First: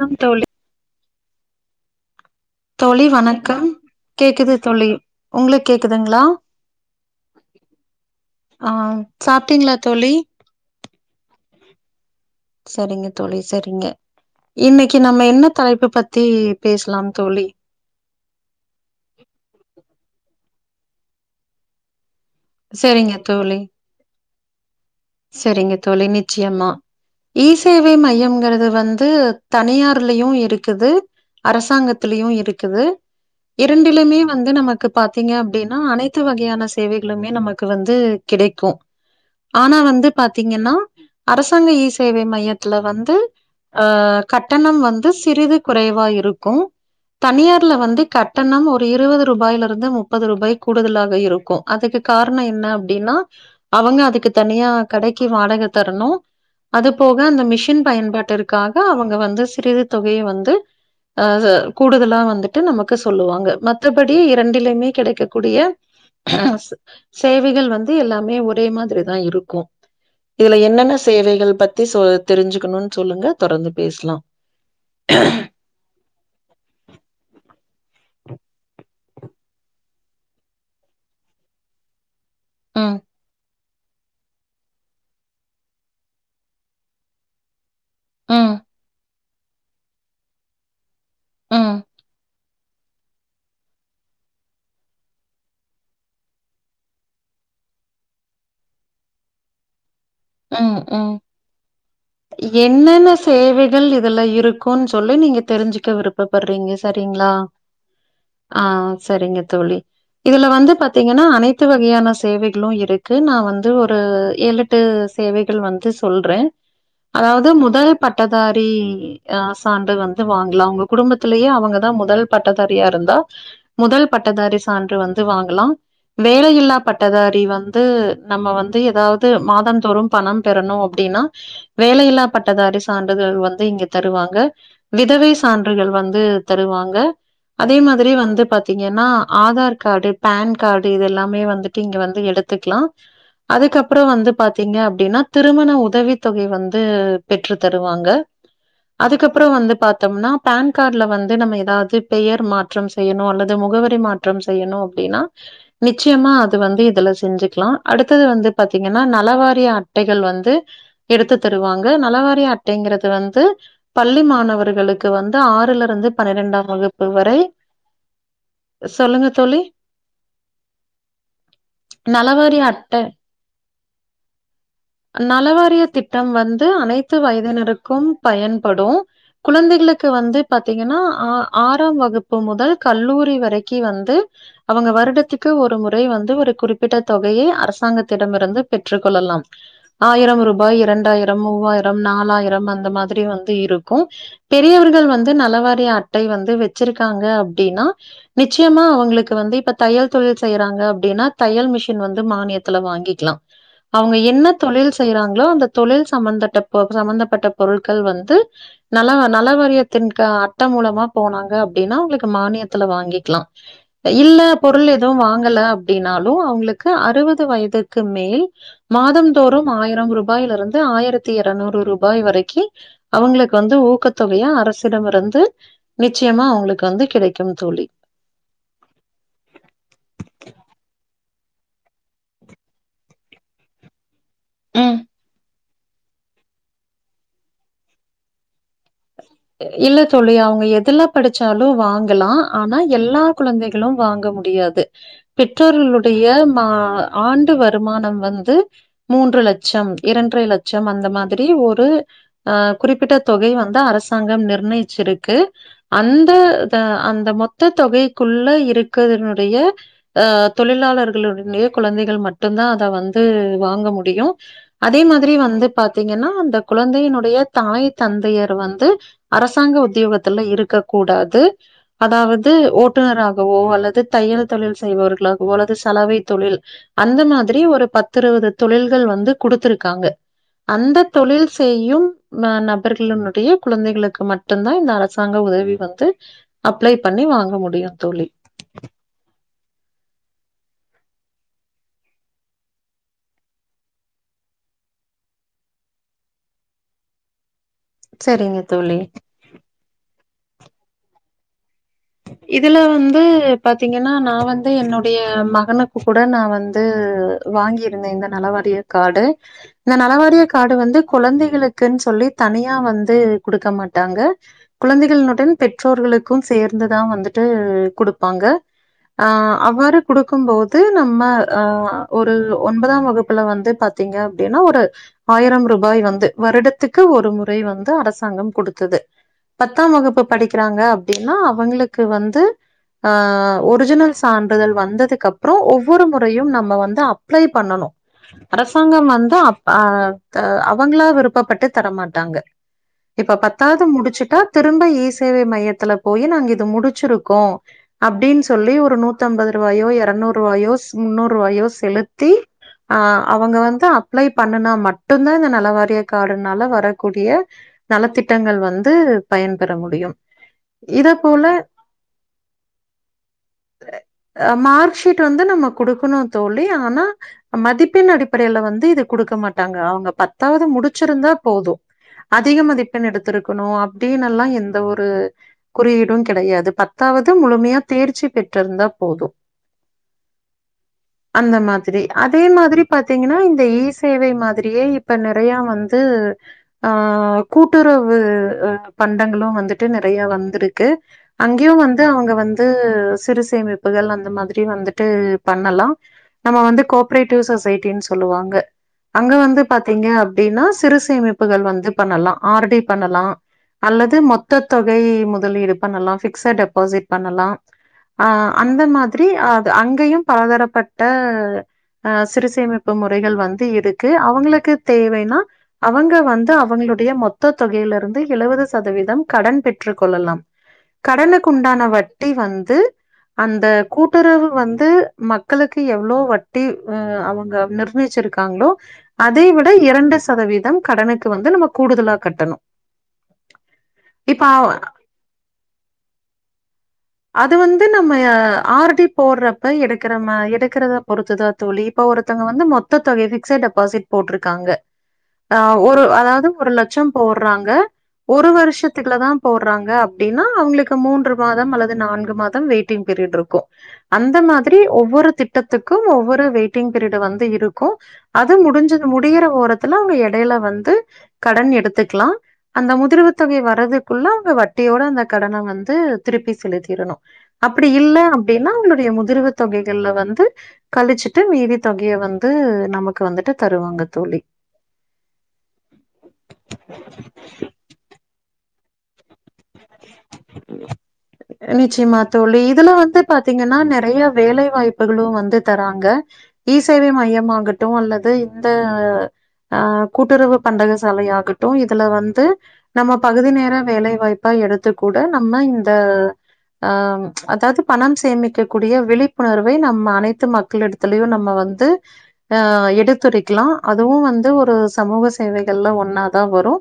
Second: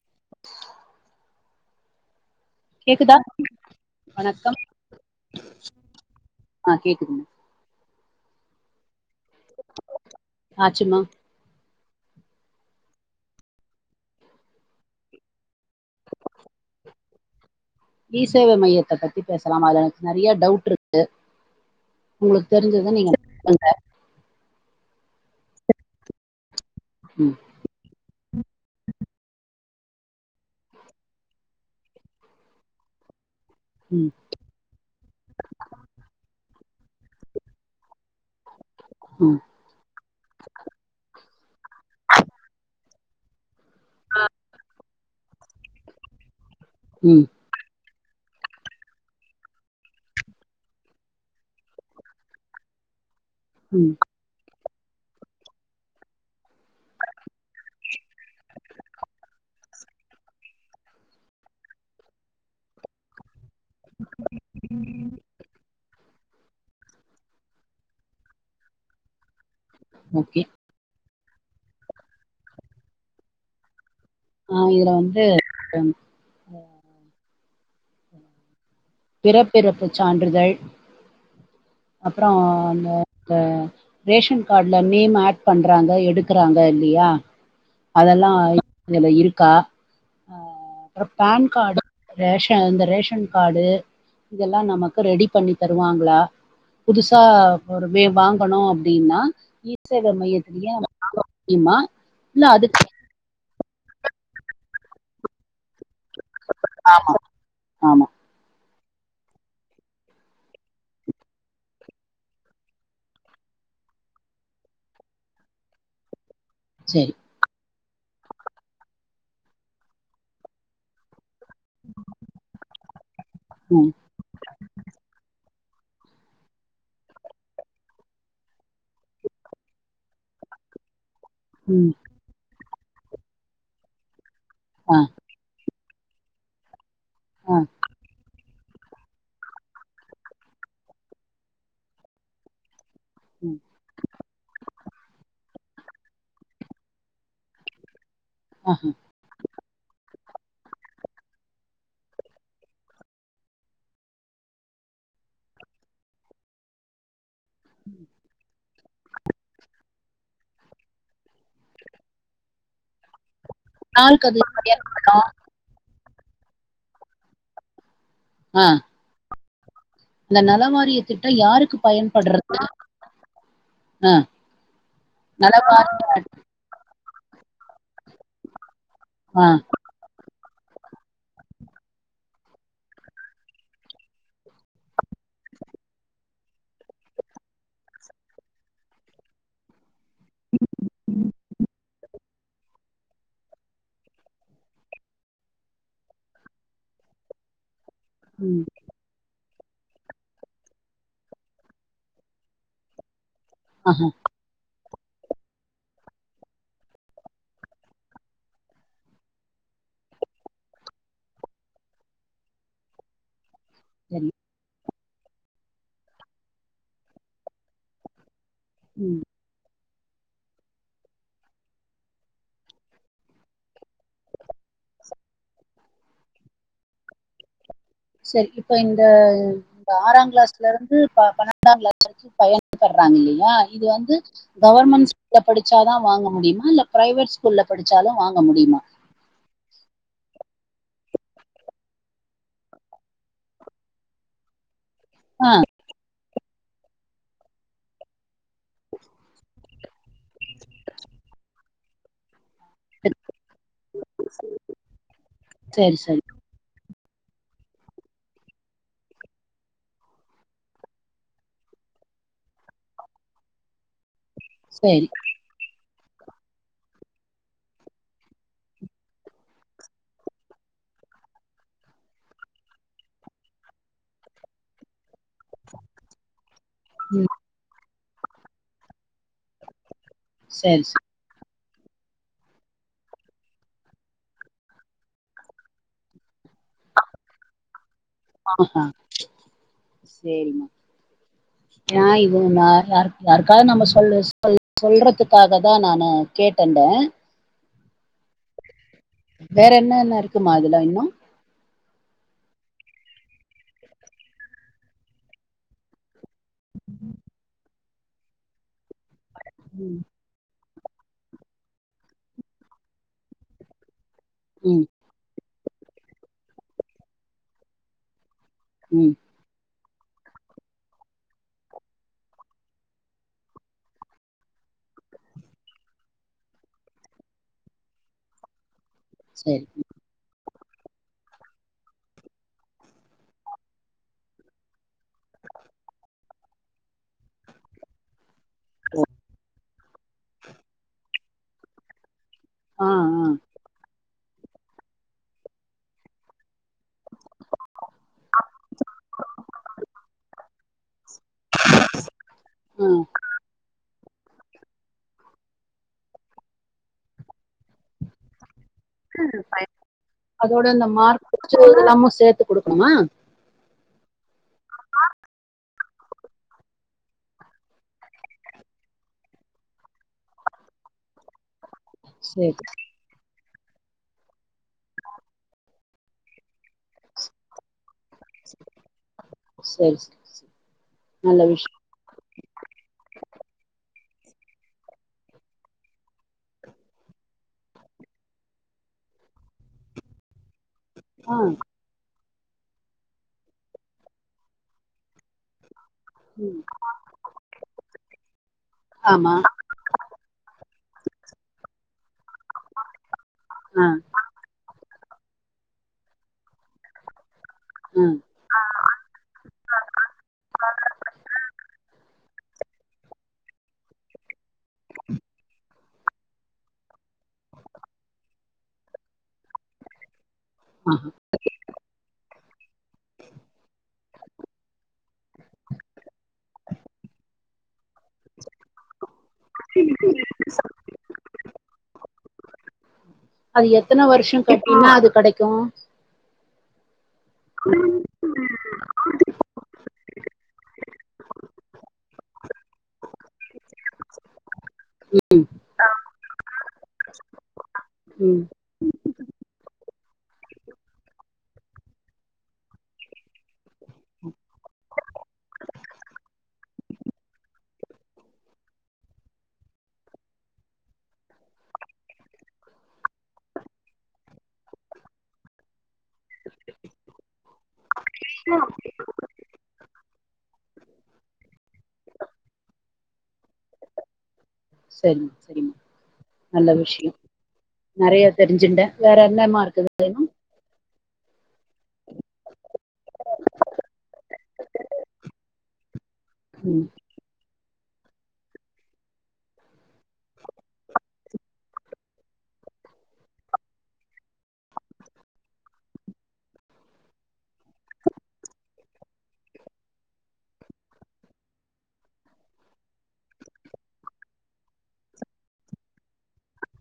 Come தோழி தோழி கேக்குதா வணக்கம் கேக்குது வணக்கம் தோழி உங்களுக்கு கேக்குதுங்களா ஆ கேக்குதுங்க ஆ சாப்ட்டீங்களா தோழி ஆச்சுமா சரிங்க தோழி சரிங்க இன்னைக்கு நம்ம என்ன தலைப்பு பத்தி பேசலாம் தோழி இசேவ மையத்த பத்தி பேசலாமா அதுல நறைய டவுட் இருக்கு உங்களுக்கு தெரிஞ்சத நீங்க சரிங்க [inaudible] தோழி ங்க சரிங்க தோழி நிச்சியம்மா ம் இசேவை மையங்கிறது வந்து தனியார்லயு இருக்குது அரசாங்கத்திலயு இருக்குது ம் இரண்டிலுமே வந்து நமக்கு பாத்தீங்க அப்டின்னா அனைத்து வகையான சேவைகளுமே நமக்கு வந்து கெடைக்கு ம் ஆனா வந்து பாத்தீங்கன்னா அரசாங்க இசேவை மையத்துல வந்து ஆ கட்டணம் வந்து சிறிது குறைவா இருக்கு ம் தனியார்ல வந்து கட்டணம் ஒரு இருபது ரூபாயிலிருந்து முப்பது ரூபாய் கூடுதலாக இருக்கு அதுக்கு காரண என்ன அப்டின்னா ம் அவங்க அதுக்கு தனியா கடைக்கு வாடக தரணு அது போக அந்த மிஷின் பயன்பாட்டிற்காக அவங்க வந்து சிறிது தொகைய வந்து அ கூடுதலா வந்துட்டு நமக்கு சொல்லுவாங்க மத்தபடி இரண்டிலியுமே கெடைக்கக்கூடிய அ சு சேவைகள் வந்து எல்லாமே ஒரே மாதிரி தா இருக்கு ஓகே இதுல என்னென்ன சேவைகள் பத்தி சொ தெரிஞ்சுக்குணு சொல்லுங்க தொடர்ந்து பேச்லா ஆ இதுல வந்து ம் பிறப்பு இறப்பு சான்றிதழ் அப்புறோ அந்த ம் அ ரேஷன் காட்ல நேம் ஆட் பண்றாங்க எடுக்குறாங்க இல்லியா அதெல்லா ம் இதுல இருக்கா அ அப்புறோ பேன் ம், காடு ரேஷன் இந்த ரேஷன் காடு இதெல்லா நமக்கு ரெடி பண்ணி தருவாங்ளா புதுசா ஒரு வே வாங்கணு அப்டீனா இ சேவ மைய ம் ம் யிமா என்னென்ன சேவைகள் இதுல இருக்குன் சொல்லி நீங்க தெரிஞ்சுக்க விருப் பப் பறீங்க ஆமா சரிங்ளா ஆமா ஆ சரிங்க தோழி இதுல வந்து பாத்தீங்கன்னா அனைத்து வகையான சேவைகளு இருக்கு நா வந்து ஒரு ஏழெ ட்டு சேவைகள் வந்து சொல்றே செரி அதாவ்து முதல் பட்டதாரி அ சான்று வந்து வாங்கலா உங்க குடும்பத்திலியே அவங் கதா முதல் பட்டதாரியா இருந்தா ம் முதல் பட்டதாரி சான்று வந்து வாங்கலா வேலையில்லா பட்டதாரி வந்து நம்ம வந்து எதாவ்து மாதந்தோறு பணம் பெறணு அப்டின்னா ம் வேலையில்லா பட்டதாரி சான்றிதழ் வந்து இங்க தருவாங்க ஆ விதவை சான் றிதழ் வந்து தருவாங்க ஆ அதே மாதிரி வந்து பாத் தீங்கன்னா ஆதார் காடு பேன் காடு இதெல்லாமே வந்துட்டு இங்க வந்து எடுத்துக்லா ம் அதுக்கப்புற வந்து பாத்தீங்க அப்டீனா திருமண உதவி தொகை வந்து பெற்றுத் தருவாங்க அ ஹ அதுக்கப்புறௌ வந்து பாத்தோம்னா பேன் காட்ல வந்து நம்ம எதாவ்து பெயர் மாற்ற செய்யணு அல்லது முகவரி மா ற்றம் செய்யணு அப்டினா நிச்சயமா அது வந்து இதுல செஞ்சிக்லா அடுத்தது வந்து பாத்தீங்கன்னா நலவாரிய அட்டைகள் வந்து எடுத்து தருவாங்க நலவாரிய அட்டைங்கிறது வந்து பள்ளி யாருக்கு அது பயன்படு மாணவர்களுக்கு வந்து ஆறுலருந்து பனிரெண்டாம் வகுப்பு வரை ஆ சொல்லுங்க தோழி அந்த நலவாரிய திட்டோ யாருக்கு பயன்பட்றது நலவாரிய அட்ட நலவாரிய திட்டம் வந்து அனைத்து வயதினருக்கும் பயன்படு ஆ குழந்தைகளுக்கு வந்து பாத்தீங்கன்னா ஆ ஆறாம் வகுப்பு முதல் கல்லூரி வரைக்கி வந்து அவங்க வருடத்துக்கு ஒரு முறை வந்து ஒரு குறிப்பிட்ட தொகையை அரசாங்கத்திடமிருந்து பெற்றுக் கொள்ளலாம் ஆயிரம் ரூபாய் இரண்டாயிரம் மூவாயிரம் நாலாயிரம் அந்த மாதிரி வந் து இருக்கு பெரியவர்கள் வந்து நலவாரிய அட்டை வந்து வெச்சிருக்காங்க அப்டீனா ம் நிச்சயமா அவங்களுக்கு வந்து இப்ப தையல் தொழில் செய்யிறாங்க அப்டினா தையல் மிஷின் வந்து மானியத்தில வாங்கிக்லா ஆஹ அவுங்க என்ன தொழில் செய்யிறாங்ளோ அந்த தொழில் சம்பந்தட்ட ப சம்பந்தப்பட்ட பொருட்கள் வந்து நல நல வாரியத்தின் க அட்ட மூலமா போனாங்க அப்டின்னா அவுங்களுக்கு மானியத்துல வாங்கிக்லா சரி இல்ல பொருள் எதுவு வாங்கல அப்டினாலு அவுங்களுக்கு அறுவது வயதுக்கு மேல் ம் மாதம்தோறும் ஆயிரம் ரூபாய்லருந்து ஆயிரத்தி எரநூறு ரூபாய் வரைக்கி அவங்களுக் வந்து ஊக்கத்தொகையா அரசிடமிருந்து நிச்சயமா அவுங்களுக் வந்து கிடைக்கும் தோழி செரி இப்ப இந்த இந்த ஆறாங் கிளாஸ்ல இருந்து பன்னெண்டா கிளாஸ் வரைக்கு பயன்பர்றாங்க இல்லயா இது வந்து ம் கவர்மண்ட் ஸ்கூல்ல படிச்சாதா வாங்க முடியுமா இல்ல பிரைவேட் ஸ்கூல்ல படிச்சாலு வாங்க முடியுமா இல்ல தோழி அவுங்க எதுல்ல படிச்சாலு வாங்கலா ஆனா எல்லா கொழந்தைகளு வாங்க முடியாது ஆ பெற்றோர்களுடை ய ஆண்டு வருமானம் வந்து மூன்று லட்சம் இரண்டரை லட்சம் அந்த மாதிரி ஒரு அ குறிப்பிட்ட தொகை வந்து அரசாங்கம் நிர்ணயிச்சிருக்கு சரி சரி அன்று அந்த மொத்த தொகைக்குள்ள இருக்கறதனுடைய அ தொழிலாளர்களுடைய கொழந்தைகள் மட்டு தா அத வந்து வாங்க முடியு அதே சரி மாதிரி வந்து பாத்தீங்கன்னா அந்த கொழந்தையினுடைய தாய் தந்தையர் வந்து அரசாங்க உத்தியோகத்துல இருக்க கூடாது அதாவது ஓட்டுநராகவோ அல்லது தையல் தொழில் செய்பவர்களாகவோ அல்லது சலவை தொழில் அந்த ம் மாதிரி ஒரு பத்து இருவது தொழில்கள் வந்து குடுத்துருக்காங்க சரி அந்த சரி தொழில் செய்யும் ம நபர்களுன் உடைய கொழந்தைகளுக்கு மட்டு தா இந்த அரசாங்க உதவி வந்து அப்ளை பண்ணி வாங்க முடியு தோழி சேரிமா யா இது நா யாருக் யாருக்காவது நம்ம சொல்ல சொ சொல்றதுக்காக தா நானு கேட்டன்ட செரிங்க தோழி வேற என்னென்ன இருக்குமா அதுல இன்னு இதுல வந்து பாத்தீங்கன்னா நா வந்து என்னுடைய மகனுக் கு கூட நா வந்து வாங்கியிருந்தே இந்த நலவாரிய கார்டு இந்த ம், நலவாரிய கார்டு வந்து கொழந்தைகளுக்குன் சொல்லி தனியா வந்து குடுக்க மாட்டாங்க ம் கொழந்தைகளுடன் பெற்றோர்களுக்கு சேர்ந்து தா வந்துட்டு குடுப்பாங்க ம் ஆ அவ்வாறு குடுக்கும் போது நம்ம ஆ ஒரு ஒன்பதாம் வகுப்புல வந்து பா த்தீங்க அப்டின்னா ஒரு ஆயிரம் ரூபாய் வந்து வருடத்துக்கு ஒரு முறை வந்து அரசாங்கம் குடுத்தது சரி பத்தாம் வகுப்பு படிக்கிறாங்க அப்டின்னா அவங்களுக்கு வந்து ஆ ஒரிஜினல் சான்றிதழ் வந்ததுக்கப்புறோ ஒவ்வொரு முறையு நம்ம வந்து அப்ளை பண்ணணு அரசாங்கம் வந்து அ அவங்ளா விருப்பப்பட்டு தரமாட்டாங்க ஆ ஆ இப்ப பத்தாவது முடிச்சுட்டா திரும்ப இ சேவை மையத்துல போய் நாங்க இது முடிச்சிருக்கோ அப்டின் சொல்லி ஒரு நூத்தம்பதுரூவாயோ இரநூறுவாயோ முன்னூறுவாயோ செலுத்தி ஆ அவங்க வந்து அப்ளை பண்ணுனா மட்டுதா இந்த நலவாரிய கார்டுனால வரக்கூடிய நலத்திட்டங்கள் வந்து பயன்பெற முடியு இத முடிச்சதெல்லாமு சேர்த்து குடுக்கணுமா ஆ மார்க் ஷீட் வந்து நம்ம குடுக்கணு தோழி ஆனா மதிப்பெண் அடிப்படையில வந்து இது குடுக்க மாட்டாங்க அவங்க பத்தாவது முடிச்சிருந்தா போது சரி அதிக மதிப்பெண் எடுத்திருக்கணு அப்டின்னெல்லா எந்த ஒரு குறியீ ட்டு கெடையாது பத்தாவது முழுமையா தேர்ச்சி பெட்ருந்தா போது சரி சரி, சரி நல்ல அந்த மா விஷயம் திரி அதே மாதிரி பாத்தீங்கன்னா இந்த இ சேவை மாதிரியே இப்ப நெறைய வந்து அ கூட்டுறவு பண்டங்களு வந்துட்டு நெறைய வந்துருக் க்கு ஆ அங்கேயு வந்து அவுங்க வந்து சிறு சேமிப்புகள் அந்த மாதிரி வந்துட்டு பண்ணலா நம்ம ம், வந்து கோப்ரைட்டிவ் சொசைட்டின்னு சொல்லுவாங்க அங்க ஆமா வந்து பாத்தீங்க அப்டின்னா சிறுசேமிப்புகள் வந்து பண்ணலா ஆர் டி பண்ணலா ஆ அல்லது மொ த்த தொகை முதலீடு பண்ணலா பிக்ஸட் டெபாசிட் பண்ணலா ம் ஆ அந்த மாதிரி அது அங்கயு பலதரப்பட்ட அ சிறுசேமிப்பு முறைகள் வந்து இருக்கு அவுங்களுக்கு தேவைனா அவங்க வந்து அவங்களுடைய மொத்த தொகையிலிருந்து எழுவது சதவீதம் கடன் பெற்றுக் கொள்ளலா ஆஹா. கடனுக்குண்டான வட்டி வந்து அந்த கூட்டுறவு வந்து மக்களுக்கு எவ்ளோ வட்டி ம் அவுங்க நிர்ணயிச்சிருக்காங்ளோ அதை விட இரண்டு சதவீதம் கடனுக்கு வந்து நம்ம கூடுதலா கட்டணு அது எத்தன வருஷ இப்ப அ கட்டீனா அது கடைக்கு அது வந்து நம்மய ஆர் டி போட்றப்ப எடுக்கிறம எடுக்கிறத பொறுத்துதா தோழி இப்ப ஒருத்தவங்க வந்து மொத்த தொகை பிக்ஸட் டெபாசிட் போட்ருக்காங்க அ ஒரு அதாவ்து ஒரு லட்சோ போட்றாங்க ம் ஒரு வர்ஷத்துக்குல தா போட்றாங்க அப்டின்னா அவுங்குளுக்கு மூன்று மாதம் அல்லது நான்கு மாதம் வெயிட்டிங் பீரியட் இருக்கோ அந்த மாதிரி ஒவ்வொரு திட்டத்துக்கு ஒவ்வொரு வெயிட்டிங் பீரியடு வந்து இருக்கு அது முடிஞ்சது முடியிற ஓரத்துல அவுங்க எடையில வந்து கடன் எடுத்துக்கலா அந்த முதிர்வு தொகை வர்றதுக்குள்ள அவு ங்க வட்டியோட அந்த கடன வந்து திருப்பி செலுத்திடணு அப்டி இல்ல அப்டின்னா அவுங்களுடைய முதிர்வு தொகைகள்ல வந்து கழிச்சுட்டு மீதி தொகைய வந்து நமக்கு வந்துட்டு தருவாங்க தோழி செரி செரி நல்ல விஷ்ய நெறைய தெரிஞ்சின்ட்டே வேற என்னமா இருக் கு வேணு நிச்சயமா தோழி இதுல வந்து பாத்தீங்கன்னா நெறைய வேலை வாய்ப்புகளு வந்து தராங்க இ ம் சேவை மையமாகட்டு அல்லது இந்த அ கூட்டுறவு பண்டக சாலை ஆகட்டு இதுல வந்து நம்ம பகுதி நேர வேலைவாய் ப்பா எடுத்து கூட நம்ம இந்த அ அதாவ்து பணம் சேமிக்க கூடிய விழிப்புணர்வை நம்ம அனைத்து மக்களிட த்திலையு நம்ம வந்து அ எடுத்துரைக்கலா அதுவு வந்து ஒரு சமூக சேவைகள்ல ஒன்னா தா வரு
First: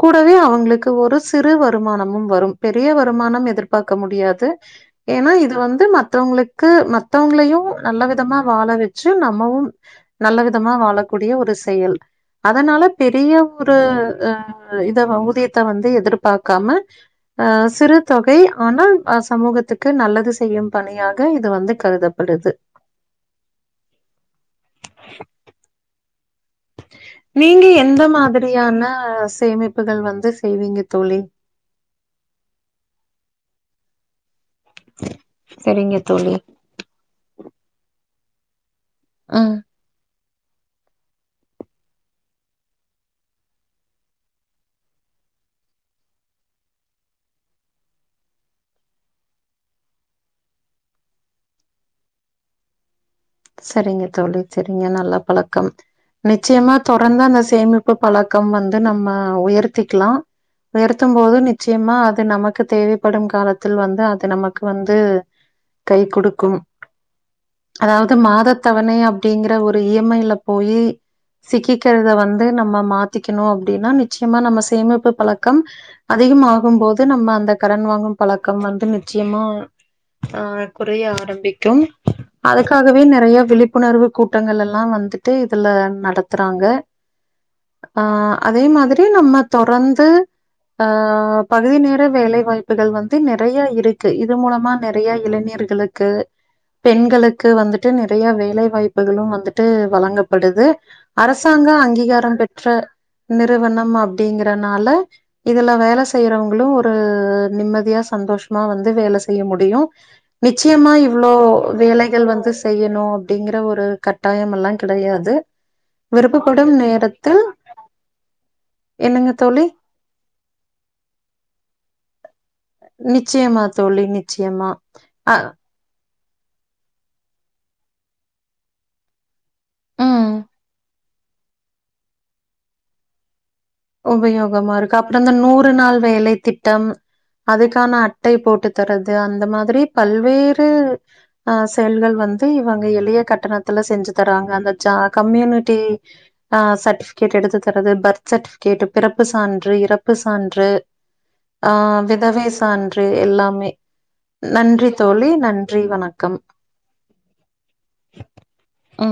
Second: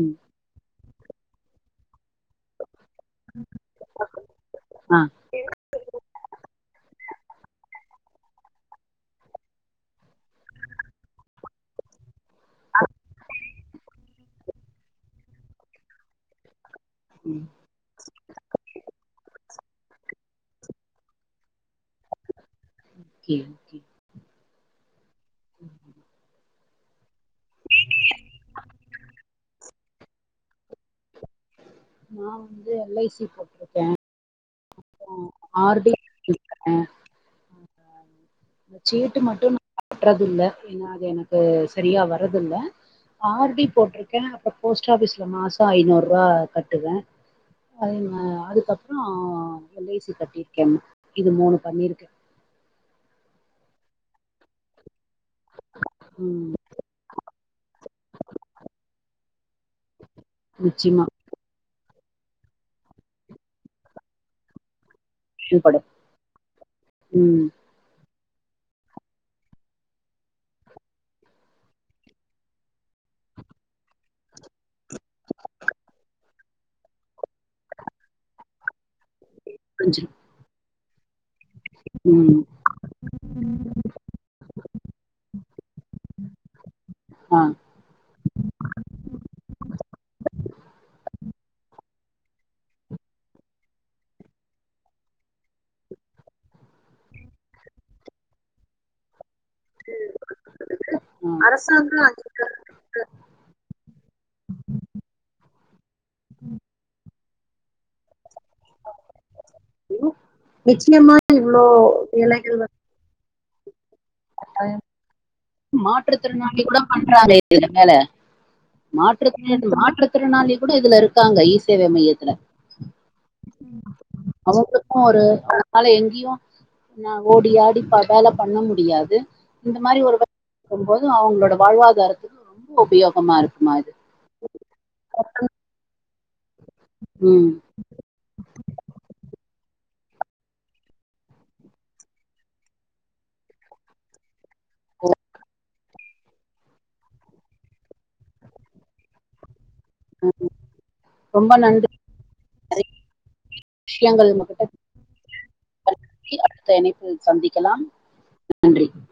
ம் கூடவே அவுங்களுக்கு ஒரு சிறு வருமானமு வரு பெரிய வருமான எதிர்பாக்க முடியாது ஆ ஏன்னா இது வந்து மத்தவங்களுக் கு மத்தவங்களையு நல்ல விதமா வாழ வச்சு நம்மவு நல்ல விதமா வாழக்கூடிய ஒரு செயல் அதனால பெரிய ஒரு அ இத ஊதியத்த வந்து எதிருபக்காம ம் அ சிறு தொகை ஆனால் அ சமூகத்துக்கு நல்லது செய்யும் பணியாக இது வந்து கருதப்படுது ஓகே ஓகே நீங்க எந்த மாதிரியான சேமிப்புகள் வந்து செய்வீங்க தோழி நா வந்து எல் ஐ சி போட் ஆர் டி சரிங்க ம் தோழி. ஏ இந்த சீட்டு மட்டு ம். நா கட்டுறது இல்ல ஏன்னா அது எனக்கு செரியா வர்றதில்ல ஆர் டி போட்டிருக்கே அப்ரோ போஸ்ட் ஆபிஸ்ல மாசோ ஐநூறுபா கட்டுவே அதே மா அதுக்கப்ரோ எல் ஐ சி கட்டியிருக்கே இது மூணு பண்ணியிருக்கே சரிங்க தோழி சரிங்க நல்ல பழக்கம் ம் நிச்சயமா தொரந்து அந்த சேமிப்பு பழக்கம் வந்து நம்ம உயர்த்திக்கலா நிச்சயமா உயர்த்தும் போது நிச்சயமா அது நமக்கு தேவைப்படும் காலத்தில் வந்து அது நமக்கு வந்து பயன்படும் கை கொடுக்கும் ம் அதாவ்து த்து மாதத்தவணை அப்டிங்கற ஒரு இ எம் ஐ ல போயி சிக்கிக்கிறத வந்து நம்ம மாத்திக்குணு அப்டின்னா நிச்சயமா நம்ம சேமிப்பு பழக்கம் அதிகம் ஆகும் போது நம்ம அந்த கடன் வாங்கும் பழக்கம் வந்து நிச்சயமா புரிஞ்சிரும் ஆ குறைய ஆரம்பிக்கும் ம் இதுக்காகவே நெறைய விழிப்புணர்வு கூட்டங்கள் எல்லா வந்துட்டு இதுல நடத்துறாங்க ஆ ஆ அதே மாதிரி நம்ம தொரந்து ஆ பகுதி நேர வேலை வாய்ப்புகள் வந்து நெறைய இருக்கு இது மூலமா நெறையா இளைஞர்களுக்கு க்கு பெண்களுக்கு வந்துட்டு நெறைய வேலை வாய்ப்புகளும் வந்துட்டு ட்டு வழங்கப்படுது ஆ அரசாங்க அங்கீகாரம் பெ அதிகாரியும் ற்ற நிறுவனம் அப்டிங்கறனால இதுல வேல செ செய்யறவங்களு ஒரு நிம்மதியா சந்தோஷமா வந்து வேல செய் செய்ய முடியு நிச்சயமா இவ்ளோ வேலைகள் வந்து செய்யணு அப்டிங்கிற ஒரு கட் கட்டாயம் மெல்லா கிடையாது வந்து மாற்றுத்திறனாளி விருப்பப்படும் கூட பண்றாங்க நேரத்தில் இதுல மேல என்னங்க தோழி மாற்றுத்திறன் மாற்றுத்திறனாளி கூட இதுல இருக்காங்க ஈ சேவை மையத்துல நிச்சயமா தோழி நிச்சயமா அ ஆல எங்கியு ந ஓடி ஆடி பா வேல பண்ண முடியாது இந்த மாரி ஒரு [inaudible] ம் இருக்கும்போது அவங்களோட வாழ்வாதாரத்துக்கு ரொம்ப உபயோகமா இருக்குமா இது உபயோகமா இருக்கு அப்ரோ இந்த நூறு நாள் வேலை திட்டம் ம் அதுக்கான அட்டை போட்டு தரது அந்த மாதிரி பல்வேறு ஆ செயல்கள் வந்து இவங்க எளிய கட்டணத்துல செஞ்சு தராங்க கம்யூனிட்டி அ சர்டிபிகேட் எடுத்து தரது பர்த் சர்டி கேட்டு பிறப்பு சான்று இறப்பு சான்று ரொம்ப ஆ நன்றி விதவை சான்று எல்லாமே விஷயங்கள் உங்ககிட்ட நன்றி தோழி நன்றி பகிர்ந்ததுக்கு. வணக்கம் அடுத்த இணைப்பில் சந்திக்கலாம் நன்றி ம்